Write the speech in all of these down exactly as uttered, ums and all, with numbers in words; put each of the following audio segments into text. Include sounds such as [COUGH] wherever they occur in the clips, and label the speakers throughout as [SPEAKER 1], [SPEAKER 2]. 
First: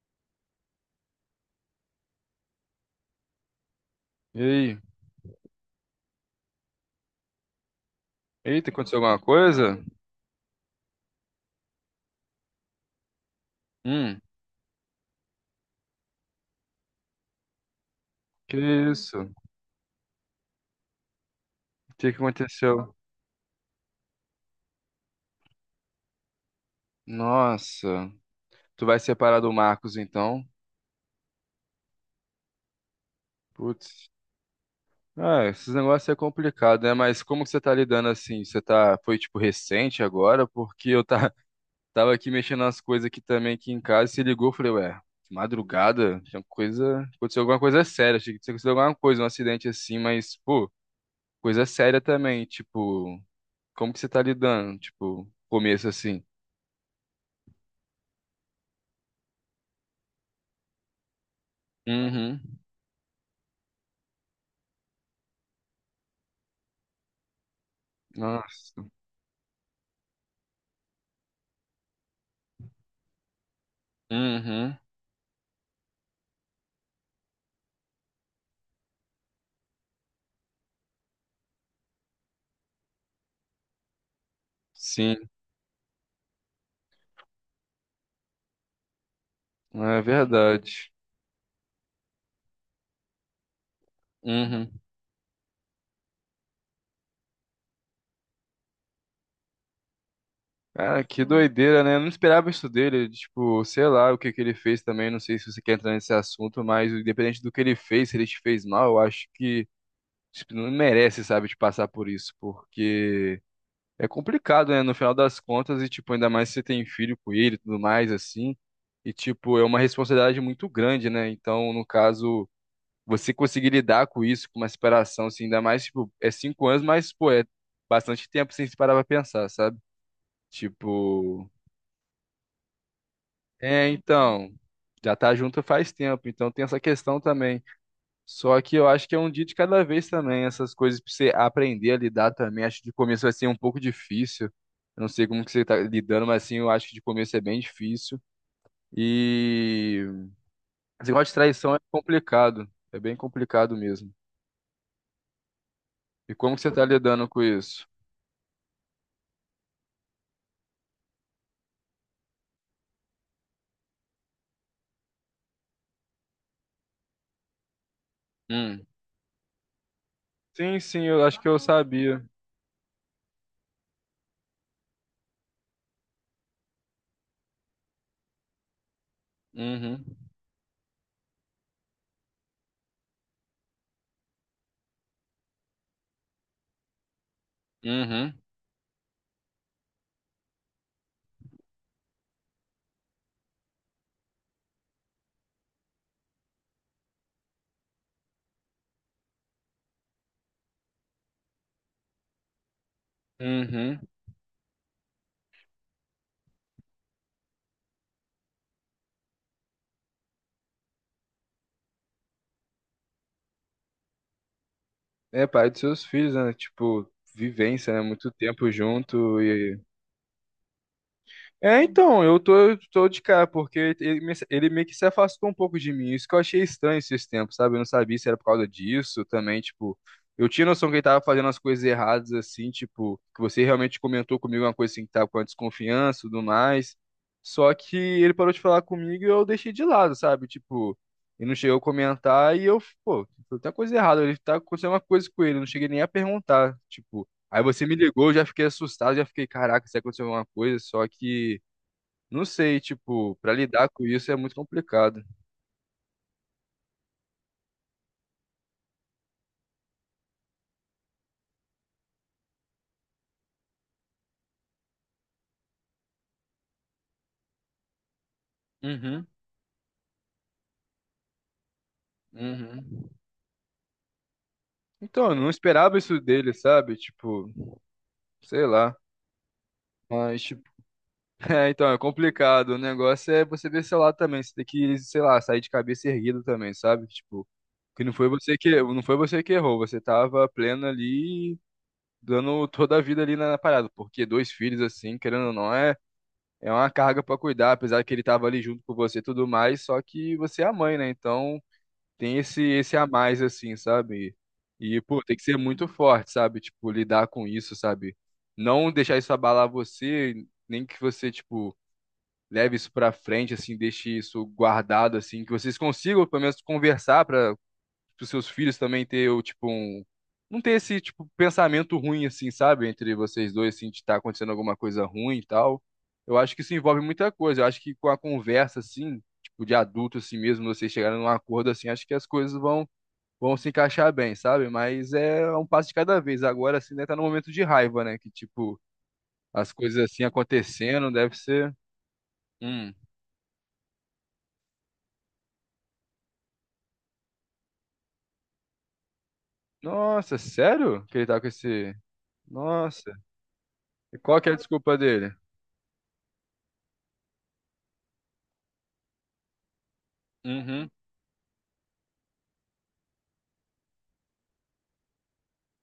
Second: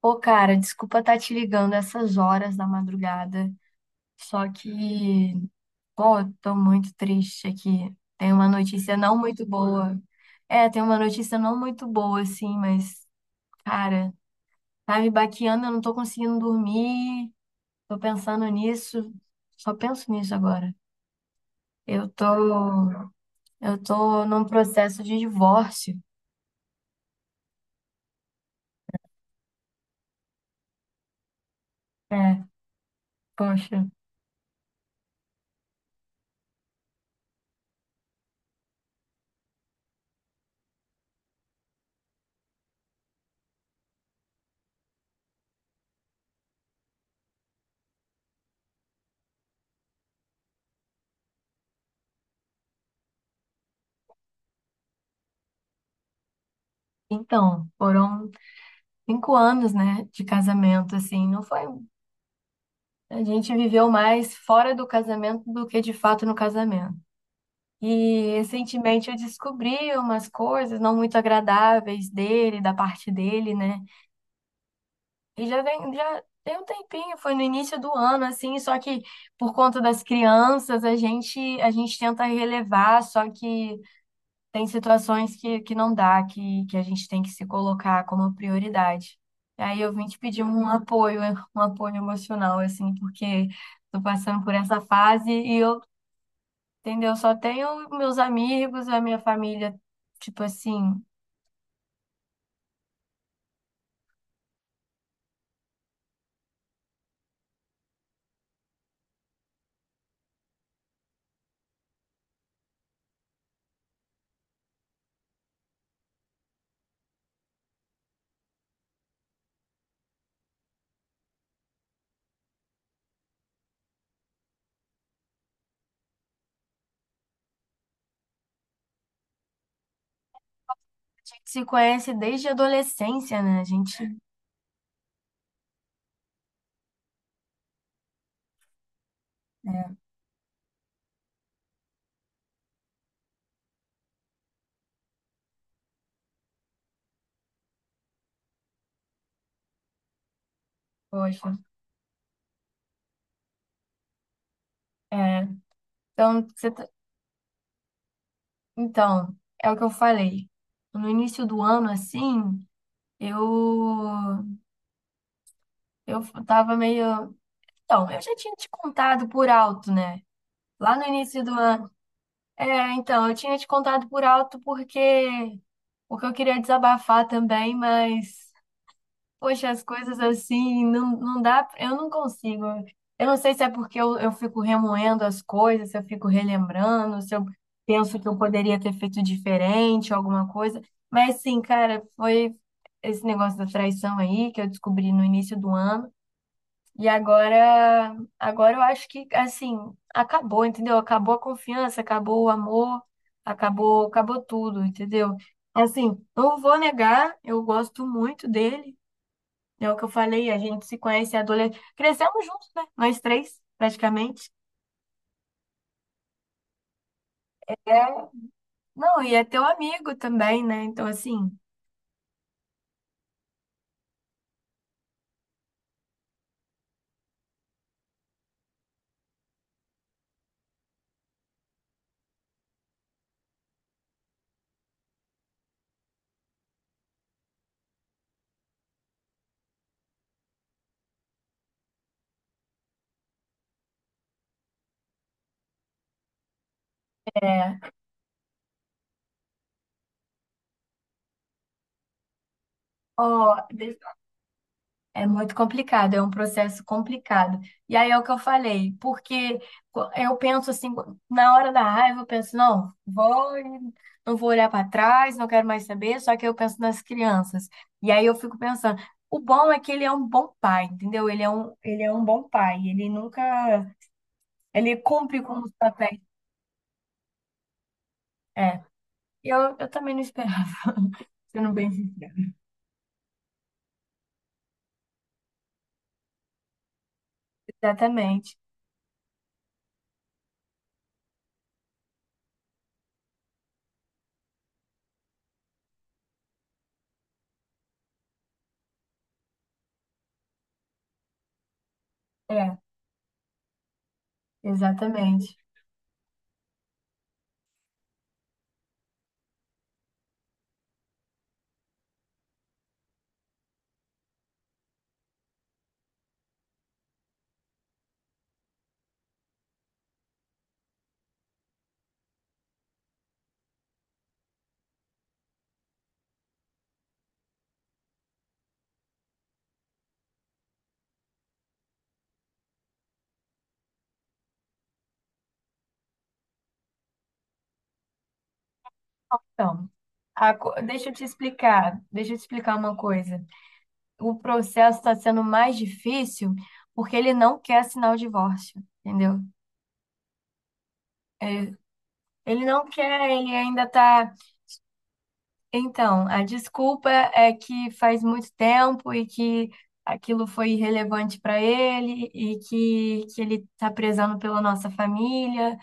[SPEAKER 1] Pô, cara, desculpa estar te ligando essas horas da madrugada,
[SPEAKER 2] E
[SPEAKER 1] só
[SPEAKER 2] aí?
[SPEAKER 1] que, pô, eu tô muito triste aqui. Tem uma
[SPEAKER 2] Eita,
[SPEAKER 1] notícia
[SPEAKER 2] aconteceu
[SPEAKER 1] não
[SPEAKER 2] alguma
[SPEAKER 1] muito
[SPEAKER 2] coisa?
[SPEAKER 1] boa. É, tem uma notícia não muito boa, assim, mas, cara,
[SPEAKER 2] Hum,
[SPEAKER 1] tá me baqueando, eu não tô conseguindo dormir, tô pensando
[SPEAKER 2] que
[SPEAKER 1] nisso,
[SPEAKER 2] isso? O
[SPEAKER 1] só penso nisso agora. Eu
[SPEAKER 2] que que
[SPEAKER 1] tô,
[SPEAKER 2] aconteceu?
[SPEAKER 1] eu tô num processo de divórcio.
[SPEAKER 2] Nossa, tu vai separar do Marcos então?
[SPEAKER 1] É, poxa.
[SPEAKER 2] Putz. Ah, esses negócios é complicado, né? Mas como que você tá lidando assim? Você tá, foi tipo recente agora? Porque eu tá, [LAUGHS] tava aqui mexendo nas coisas aqui também aqui em casa e se ligou, eu falei, ué, de madrugada? Tinha coisa, aconteceu alguma coisa séria, achei que tinha acontecido alguma coisa, um acidente assim, mas, pô, coisa séria também, tipo, como que você tá lidando? Tipo, começo assim.
[SPEAKER 1] Então, foram cinco anos, né, de casamento, assim, não foi.
[SPEAKER 2] Uhum.
[SPEAKER 1] A gente viveu mais fora do casamento do que de fato no casamento. E
[SPEAKER 2] Nossa.
[SPEAKER 1] recentemente eu descobri umas coisas não muito agradáveis dele, da parte dele, né?
[SPEAKER 2] Uhum.
[SPEAKER 1] E já vem, já tem um tempinho, foi no início do ano, assim, só que por conta das crianças, a gente, a gente tenta relevar, só que tem
[SPEAKER 2] Sim,
[SPEAKER 1] situações que, que não dá, que, que a gente tem que se colocar como prioridade. E aí eu
[SPEAKER 2] é
[SPEAKER 1] vim te pedir um
[SPEAKER 2] verdade.
[SPEAKER 1] apoio, um apoio emocional, assim, porque tô passando por
[SPEAKER 2] Uhum.
[SPEAKER 1] essa fase e eu, entendeu? Só tenho meus amigos, a minha família, tipo assim, a
[SPEAKER 2] Cara, que doideira, né? Eu não esperava isso dele. Tipo, sei lá o que que ele fez também. Não sei se você quer entrar nesse assunto, mas independente do que ele fez, se ele te fez mal, eu acho que tipo, não merece, sabe, de passar por isso, porque é complicado, né? No final das contas, e tipo, ainda mais se você tem filho com ele e tudo mais, assim. E tipo, é uma responsabilidade muito grande, né? Então, no caso. Você conseguir lidar com isso, com uma separação, assim, ainda mais, tipo, é cinco anos, mas, pô, é bastante tempo sem se parar pra pensar, sabe?
[SPEAKER 1] gente
[SPEAKER 2] Tipo,
[SPEAKER 1] se conhece desde a adolescência, né? A
[SPEAKER 2] é,
[SPEAKER 1] gente,
[SPEAKER 2] então, já tá junto faz tempo, então tem essa questão também. Só que eu acho que é um dia de cada
[SPEAKER 1] é,
[SPEAKER 2] vez também, essas coisas pra você aprender a lidar também. Acho que de começo vai ser um pouco difícil. Eu não sei como que você tá lidando, mas assim, eu acho que de começo é bem difícil. E esse negócio de
[SPEAKER 1] poxa,
[SPEAKER 2] traição é complicado, é bem complicado mesmo.
[SPEAKER 1] é.
[SPEAKER 2] E
[SPEAKER 1] Então,
[SPEAKER 2] como que
[SPEAKER 1] você
[SPEAKER 2] você tá
[SPEAKER 1] tá-
[SPEAKER 2] lidando com isso?
[SPEAKER 1] então, é o que eu falei. No início do ano, assim, eu eu tava meio. Então, eu já tinha te
[SPEAKER 2] Hum.
[SPEAKER 1] contado por alto, né?
[SPEAKER 2] Sim,
[SPEAKER 1] Lá
[SPEAKER 2] sim,
[SPEAKER 1] no
[SPEAKER 2] eu acho
[SPEAKER 1] início
[SPEAKER 2] que
[SPEAKER 1] do
[SPEAKER 2] eu
[SPEAKER 1] ano.
[SPEAKER 2] sabia.
[SPEAKER 1] É, então, eu tinha te contado por alto porque porque eu queria desabafar também, mas poxa, as
[SPEAKER 2] Uhum,
[SPEAKER 1] coisas assim não, não dá, eu não consigo. Eu não sei se é porque eu, eu fico remoendo as coisas, se eu fico relembrando, se eu penso que
[SPEAKER 2] uhum,
[SPEAKER 1] eu poderia ter feito diferente, alguma coisa. Mas sim, cara, foi esse negócio da traição aí que eu descobri no início do ano. E agora, agora eu acho que assim, acabou, entendeu? Acabou a confiança, acabou o amor,
[SPEAKER 2] uhum.
[SPEAKER 1] acabou, acabou tudo, entendeu? Assim, não vou negar, eu gosto muito dele. É o que eu falei, a gente se conhece é adolescente. Crescemos juntos, né? Nós três, praticamente.
[SPEAKER 2] É, pai dos seus filhos, né? Tipo, vivência, né?
[SPEAKER 1] É,
[SPEAKER 2] Muito tempo
[SPEAKER 1] não, e
[SPEAKER 2] junto
[SPEAKER 1] é teu
[SPEAKER 2] e
[SPEAKER 1] amigo também, né? Então, assim,
[SPEAKER 2] é, então, eu tô, eu tô de cara, porque ele, me- ele meio que se afastou um pouco de mim. Isso que eu achei estranho esses tempos, sabe? Eu não sabia se era por causa disso também, tipo. Eu tinha noção que ele tava fazendo as coisas erradas, assim, tipo, que você realmente comentou comigo uma coisa assim que tava com a desconfiança e tudo mais. Só que ele parou de falar comigo e eu deixei de lado, sabe? Tipo, ele não chegou a comentar e eu, pô, tem coisa errada. Ele tá acontecendo uma coisa com ele, eu não cheguei nem a perguntar, tipo. Aí você
[SPEAKER 1] é
[SPEAKER 2] me ligou, eu já fiquei assustado, já fiquei, caraca, se aconteceu alguma coisa, só que não sei, tipo, pra
[SPEAKER 1] ó,
[SPEAKER 2] lidar com isso é muito complicado.
[SPEAKER 1] é muito complicado, é um processo complicado. E aí é o que eu falei, porque co- eu penso assim, na hora da raiva, eu penso, não, vou, e não vou olhar para trás, não quero mais saber, só que eu penso nas crianças. E aí eu fico pensando,
[SPEAKER 2] Uhum,
[SPEAKER 1] o bom é que ele é um bom pai, entendeu? Ele é um, ele é um bom pai, ele
[SPEAKER 2] uhum.
[SPEAKER 1] nunca, ele
[SPEAKER 2] Então, eu
[SPEAKER 1] cumpre
[SPEAKER 2] não
[SPEAKER 1] com os
[SPEAKER 2] esperava
[SPEAKER 1] papéis.
[SPEAKER 2] isso dele, sabe? Tipo, sei
[SPEAKER 1] É,
[SPEAKER 2] lá.
[SPEAKER 1] eu, eu também não
[SPEAKER 2] Mas, tipo,
[SPEAKER 1] esperava,
[SPEAKER 2] [LAUGHS] é,
[SPEAKER 1] sendo bem
[SPEAKER 2] então, é
[SPEAKER 1] sincera.
[SPEAKER 2] complicado. O negócio é você ver seu lado também. Você tem que, sei lá, sair de cabeça erguida também, sabe? Tipo, que não foi
[SPEAKER 1] Exatamente,
[SPEAKER 2] você que, não foi você que errou, você tava pleno ali, dando toda a vida ali na na parada. Porque dois filhos, assim, querendo ou não, é. É uma carga pra cuidar, apesar que ele tava ali junto com você e tudo mais, só que você é a mãe, né? Então tem esse
[SPEAKER 1] é,
[SPEAKER 2] esse a mais assim, sabe? E pô, tem que
[SPEAKER 1] exatamente.
[SPEAKER 2] ser muito forte, sabe? Tipo, lidar com isso, sabe? Não deixar isso abalar você, nem que você tipo leve isso pra frente assim, deixe isso guardado assim, que vocês consigam pelo menos conversar pra os seus filhos também ter, o, tipo, um. Não ter esse, tipo, pensamento ruim, assim, sabe? Entre vocês dois, assim, de estar acontecendo alguma coisa ruim e tal. Eu acho que isso envolve muita coisa. Eu acho que com a conversa, assim, tipo, de adulto, assim mesmo, vocês chegarem num acordo, assim, acho que as coisas vão, vão se encaixar bem, sabe? Mas é um passo de cada vez. Agora, assim, né, tá no momento de raiva, né? Que, tipo, as
[SPEAKER 1] Então,
[SPEAKER 2] coisas assim
[SPEAKER 1] a co- deixa
[SPEAKER 2] acontecendo,
[SPEAKER 1] eu te
[SPEAKER 2] deve ser.
[SPEAKER 1] explicar, deixa eu te explicar
[SPEAKER 2] Hum.
[SPEAKER 1] uma coisa. O processo está sendo mais difícil porque ele não quer assinar o divórcio, entendeu?
[SPEAKER 2] Nossa, sério? Que ele tá com esse.
[SPEAKER 1] Ele não
[SPEAKER 2] Nossa.
[SPEAKER 1] quer, ele ainda
[SPEAKER 2] E
[SPEAKER 1] tá.
[SPEAKER 2] qual que é a desculpa dele?
[SPEAKER 1] Então, a desculpa é que faz muito tempo e que aquilo foi
[SPEAKER 2] Uhum.
[SPEAKER 1] irrelevante para ele e que, que ele tá prezando pela nossa família.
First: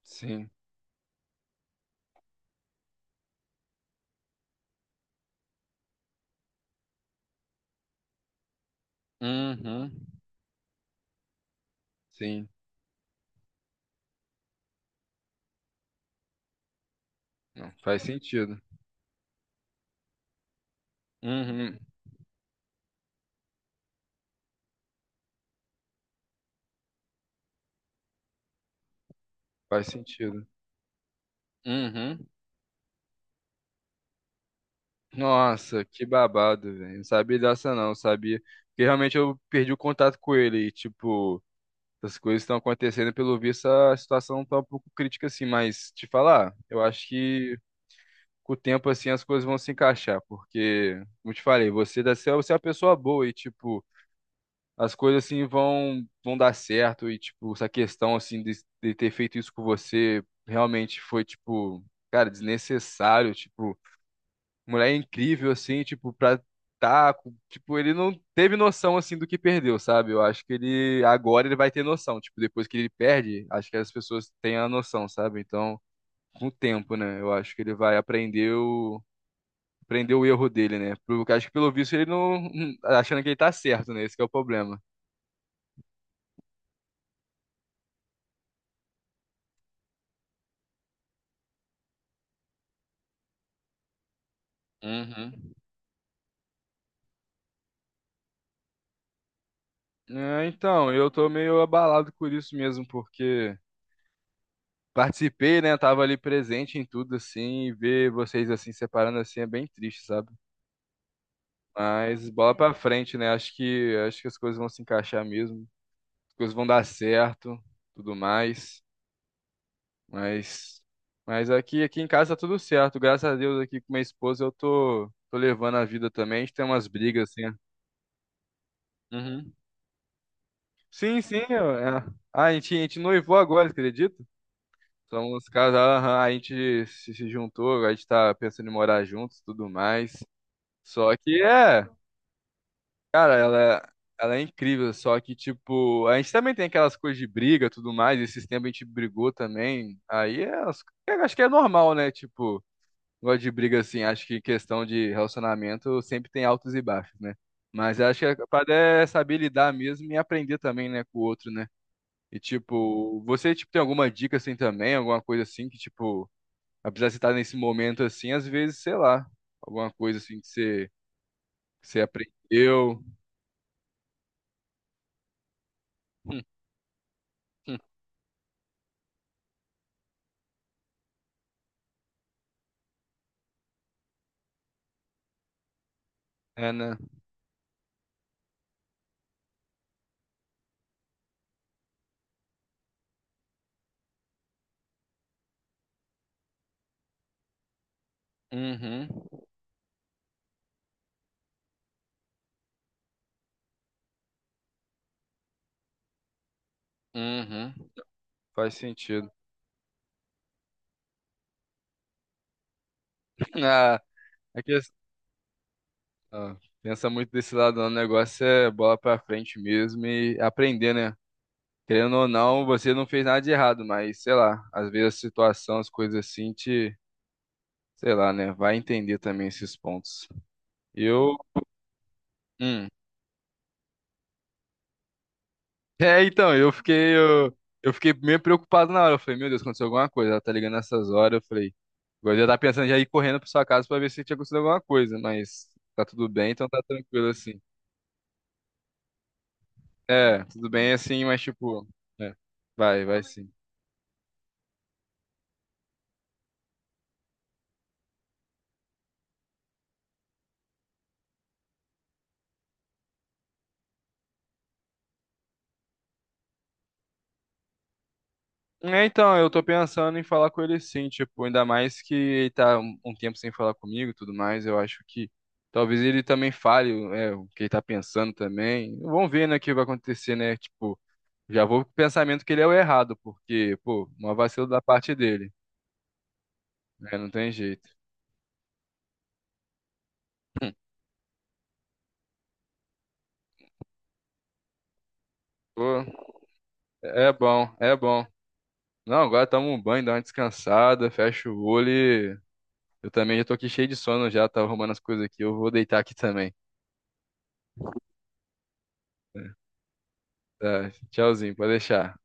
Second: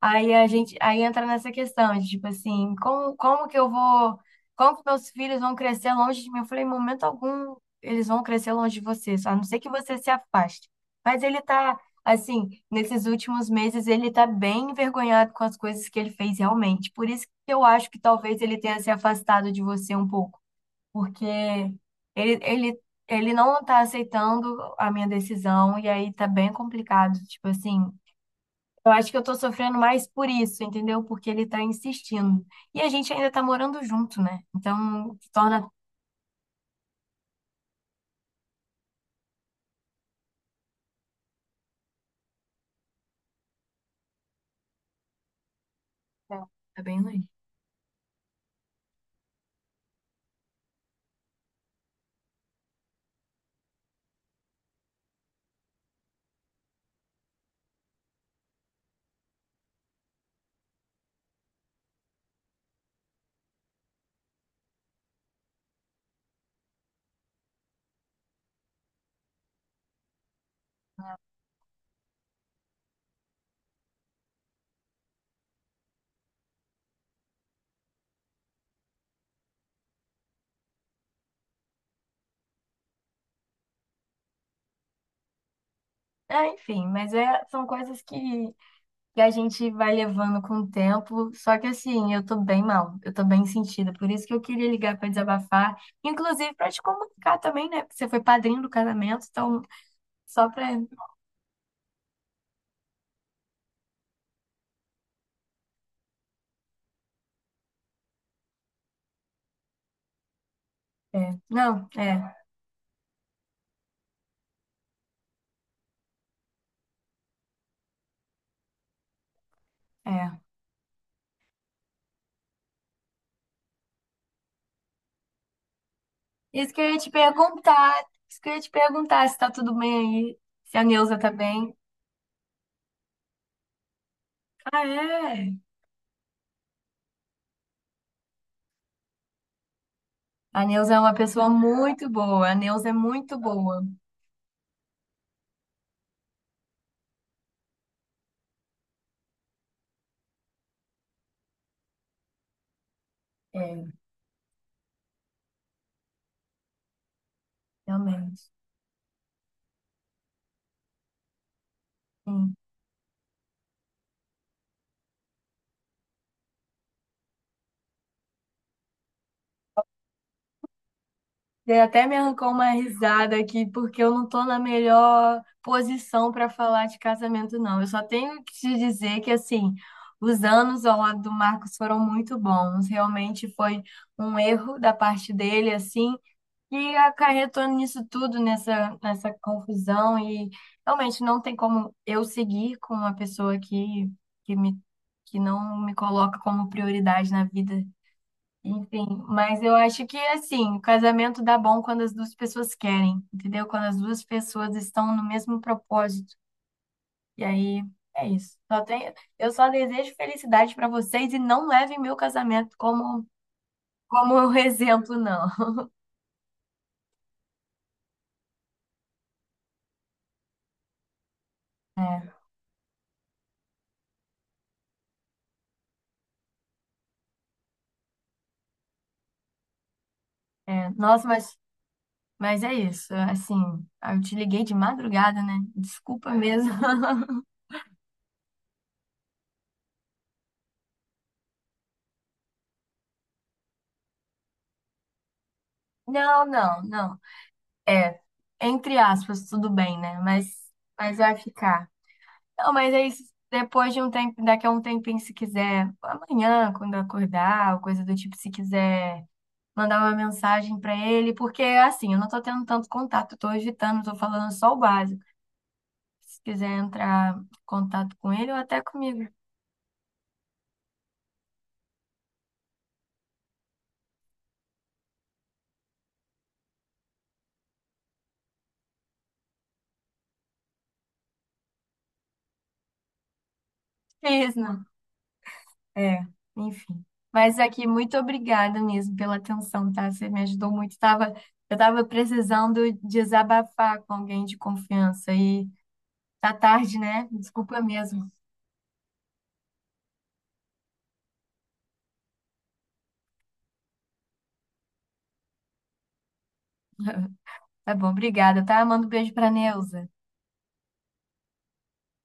[SPEAKER 1] Aí a
[SPEAKER 2] Sim.
[SPEAKER 1] gente, aí entra nessa questão, de, tipo assim, como, como que eu vou, como que meus filhos vão crescer longe de mim? Eu falei, em momento algum, eles vão crescer longe de você, só a não ser que
[SPEAKER 2] Uhum.
[SPEAKER 1] você se afaste. Mas ele tá, assim,
[SPEAKER 2] Sim,
[SPEAKER 1] nesses últimos meses, ele tá bem envergonhado com as coisas que ele fez realmente. Por isso que eu
[SPEAKER 2] não,
[SPEAKER 1] acho que
[SPEAKER 2] faz
[SPEAKER 1] talvez ele
[SPEAKER 2] sentido.
[SPEAKER 1] tenha se afastado de você um pouco, porque
[SPEAKER 2] Uhum.
[SPEAKER 1] ele, ele, ele não tá aceitando a minha decisão, e aí tá bem complicado, tipo assim. Eu acho que eu tô sofrendo
[SPEAKER 2] Faz
[SPEAKER 1] mais por
[SPEAKER 2] sentido.
[SPEAKER 1] isso, entendeu? Porque ele tá
[SPEAKER 2] Uhum.
[SPEAKER 1] insistindo. E a gente ainda tá morando junto, né? Então, torna.
[SPEAKER 2] Nossa, que babado, velho. Não sabia dessa não, sabia? Porque realmente eu perdi o contato com ele e, tipo, as coisas estão acontecendo, pelo visto a situação tá um pouco crítica assim, mas te
[SPEAKER 1] É,
[SPEAKER 2] falar, eu
[SPEAKER 1] tá bem
[SPEAKER 2] acho
[SPEAKER 1] longe.
[SPEAKER 2] que com o tempo assim as coisas vão se encaixar, porque, como eu te falei, você, deve ser- você é uma pessoa boa e, tipo, as coisas assim vão vão dar certo e tipo essa questão assim de, de ter feito isso com você realmente foi tipo cara desnecessário, tipo mulher incrível, assim, tipo pra tá com- tipo ele não teve noção assim do que perdeu, sabe? Eu acho que ele agora ele vai ter noção, tipo depois que ele perde, acho que as pessoas têm a noção, sabe? Então com o tempo, né? Eu acho que ele vai aprender o, aprender o erro dele, né? Porque acho que pelo visto ele não, achando que ele tá certo, né? Esse que é o problema.
[SPEAKER 1] Ah, enfim, mas é, são coisas que, que a gente vai levando com o tempo. Só que assim, eu tô bem mal, eu tô bem sentida. Por isso que eu queria ligar pra
[SPEAKER 2] Uhum.
[SPEAKER 1] desabafar, inclusive pra te comunicar também, né? Porque você foi padrinho do casamento, então
[SPEAKER 2] É,
[SPEAKER 1] só pra.
[SPEAKER 2] então, eu tô meio abalado por isso mesmo, porque participei, né? Tava ali presente em tudo, assim, e ver vocês assim separando assim é bem triste, sabe?
[SPEAKER 1] É. Não, é,
[SPEAKER 2] Mas bola pra frente, né? Acho que acho que as coisas vão se encaixar mesmo, as coisas vão dar certo, tudo mais.
[SPEAKER 1] é.
[SPEAKER 2] Mas mas aqui aqui em casa tá tudo certo, graças a Deus, aqui com minha esposa eu tô tô levando a vida também. A gente tem
[SPEAKER 1] Isso que
[SPEAKER 2] umas
[SPEAKER 1] eu ia te
[SPEAKER 2] brigas assim.
[SPEAKER 1] perguntar, isso que eu ia te perguntar se tá
[SPEAKER 2] Uhum.
[SPEAKER 1] tudo bem aí, se a Neuza
[SPEAKER 2] Sim,
[SPEAKER 1] tá
[SPEAKER 2] sim.
[SPEAKER 1] bem.
[SPEAKER 2] Eu- é. Ah, a gente, a gente noivou agora, acredita?
[SPEAKER 1] Ah,
[SPEAKER 2] Somos
[SPEAKER 1] é?
[SPEAKER 2] casados, aham, a gente se se juntou, a gente tá pensando em morar juntos, tudo mais.
[SPEAKER 1] A Neuza é uma
[SPEAKER 2] Só que
[SPEAKER 1] pessoa
[SPEAKER 2] é,
[SPEAKER 1] muito boa. A Neuza é
[SPEAKER 2] cara,
[SPEAKER 1] muito boa.
[SPEAKER 2] ela, ela é incrível, só que, tipo, a gente também tem aquelas coisas de briga, tudo mais, esses tempos a gente brigou também. Aí é, as- é, acho que é normal, né? Tipo, gosto de briga
[SPEAKER 1] É,
[SPEAKER 2] assim, acho que questão de relacionamento sempre tem altos e baixos, né? Mas acho que a
[SPEAKER 1] realmente.
[SPEAKER 2] parada é saber lidar mesmo e aprender também, né, com o outro, né? E
[SPEAKER 1] Sim.
[SPEAKER 2] tipo, você tipo tem alguma dica assim também, alguma coisa assim que tipo apesar de você estar nesse momento assim, às vezes, sei lá, alguma coisa assim que você,
[SPEAKER 1] E
[SPEAKER 2] que você
[SPEAKER 1] até me arrancou uma
[SPEAKER 2] aprendeu.
[SPEAKER 1] risada aqui, porque eu não tô na melhor posição para
[SPEAKER 2] [LAUGHS]
[SPEAKER 1] falar de casamento,
[SPEAKER 2] Hum,
[SPEAKER 1] não.
[SPEAKER 2] hum.
[SPEAKER 1] Eu só tenho que te dizer que, assim, os anos ao lado do Marcos foram muito bons. Realmente foi um erro da parte dele, assim,
[SPEAKER 2] É,
[SPEAKER 1] que
[SPEAKER 2] né?
[SPEAKER 1] acarretou nisso tudo, nessa, nessa confusão, e realmente não tem como eu seguir com uma pessoa que, que me, que não me coloca como prioridade na vida. Enfim,
[SPEAKER 2] Uhum,
[SPEAKER 1] mas eu acho que assim, o casamento dá bom quando as duas pessoas querem, entendeu? Quando as duas pessoas estão no mesmo propósito. E
[SPEAKER 2] uhum,
[SPEAKER 1] aí é isso.
[SPEAKER 2] faz
[SPEAKER 1] Só tenho,
[SPEAKER 2] sentido.
[SPEAKER 1] eu só desejo felicidade para vocês e não levem meu casamento como
[SPEAKER 2] [LAUGHS] Ah,
[SPEAKER 1] como um [LAUGHS]
[SPEAKER 2] é que,
[SPEAKER 1] exemplo, não.
[SPEAKER 2] ah, pensa muito desse lado, não. O negócio é bola pra frente mesmo e aprender, né? Querendo ou
[SPEAKER 1] É,
[SPEAKER 2] não, você não fez nada de errado, mas sei lá, às vezes a situação, as coisas assim te, sei lá, né? Vai entender também esses pontos.
[SPEAKER 1] é. Nossa,
[SPEAKER 2] Eu,
[SPEAKER 1] mas Mas é
[SPEAKER 2] hum,
[SPEAKER 1] isso, assim, eu te liguei de madrugada, né?
[SPEAKER 2] é,
[SPEAKER 1] Desculpa
[SPEAKER 2] então,
[SPEAKER 1] mesmo.
[SPEAKER 2] eu fiquei,
[SPEAKER 1] [LAUGHS]
[SPEAKER 2] eu, eu fiquei meio preocupado na hora. Eu falei, meu Deus, aconteceu alguma coisa. Ela tá ligando nessas horas. Eu falei, eu já tá pensando já ir correndo pra sua casa pra ver se tinha acontecido alguma coisa, mas tá tudo
[SPEAKER 1] Não,
[SPEAKER 2] bem, então tá
[SPEAKER 1] não, não.
[SPEAKER 2] tranquilo assim.
[SPEAKER 1] É, entre aspas, tudo bem, né?
[SPEAKER 2] É,
[SPEAKER 1] Mas,
[SPEAKER 2] tudo bem
[SPEAKER 1] mas
[SPEAKER 2] assim,
[SPEAKER 1] vai
[SPEAKER 2] mas tipo,
[SPEAKER 1] ficar.
[SPEAKER 2] é,
[SPEAKER 1] Não, mas é
[SPEAKER 2] vai,
[SPEAKER 1] isso.
[SPEAKER 2] vai sim.
[SPEAKER 1] Depois de um tempo, daqui a um tempinho, se quiser, amanhã, quando eu acordar, ou coisa do tipo, se quiser mandar uma mensagem pra ele, porque assim, eu não tô tendo tanto contato, tô evitando, tô falando só o básico. Se quiser entrar em contato com ele ou até
[SPEAKER 2] É,
[SPEAKER 1] comigo.
[SPEAKER 2] então, eu tô pensando em falar com ele sim, tipo, ainda mais que ele tá um um tempo sem falar comigo e tudo mais, eu acho que talvez ele também fale, é, o que ele tá pensando também. Vamos ver, né, o que vai acontecer, né, tipo. Já vou com o pensamento que ele é o errado, porque, pô,
[SPEAKER 1] [LAUGHS]
[SPEAKER 2] uma
[SPEAKER 1] Fiz,
[SPEAKER 2] vacilo da
[SPEAKER 1] né?
[SPEAKER 2] parte dele.
[SPEAKER 1] É, enfim.
[SPEAKER 2] Né? Não tem
[SPEAKER 1] Mas aqui,
[SPEAKER 2] jeito.
[SPEAKER 1] muito obrigada mesmo pela atenção, tá? Você me ajudou muito. Tava, eu tava precisando desabafar com alguém de confiança e
[SPEAKER 2] Pô,
[SPEAKER 1] tá tarde, né?
[SPEAKER 2] é bom,
[SPEAKER 1] Desculpa
[SPEAKER 2] é bom.
[SPEAKER 1] mesmo.
[SPEAKER 2] Não, agora toma um banho, dá uma descansada, fecha o olho e... Eu também já tô aqui cheio de sono já, tá arrumando as coisas aqui. Eu vou deitar aqui também.
[SPEAKER 1] [LAUGHS] Tá bom, obrigada, tá? Manda um beijo pra Neuza.
[SPEAKER 2] Tá, tchauzinho, pode deixar.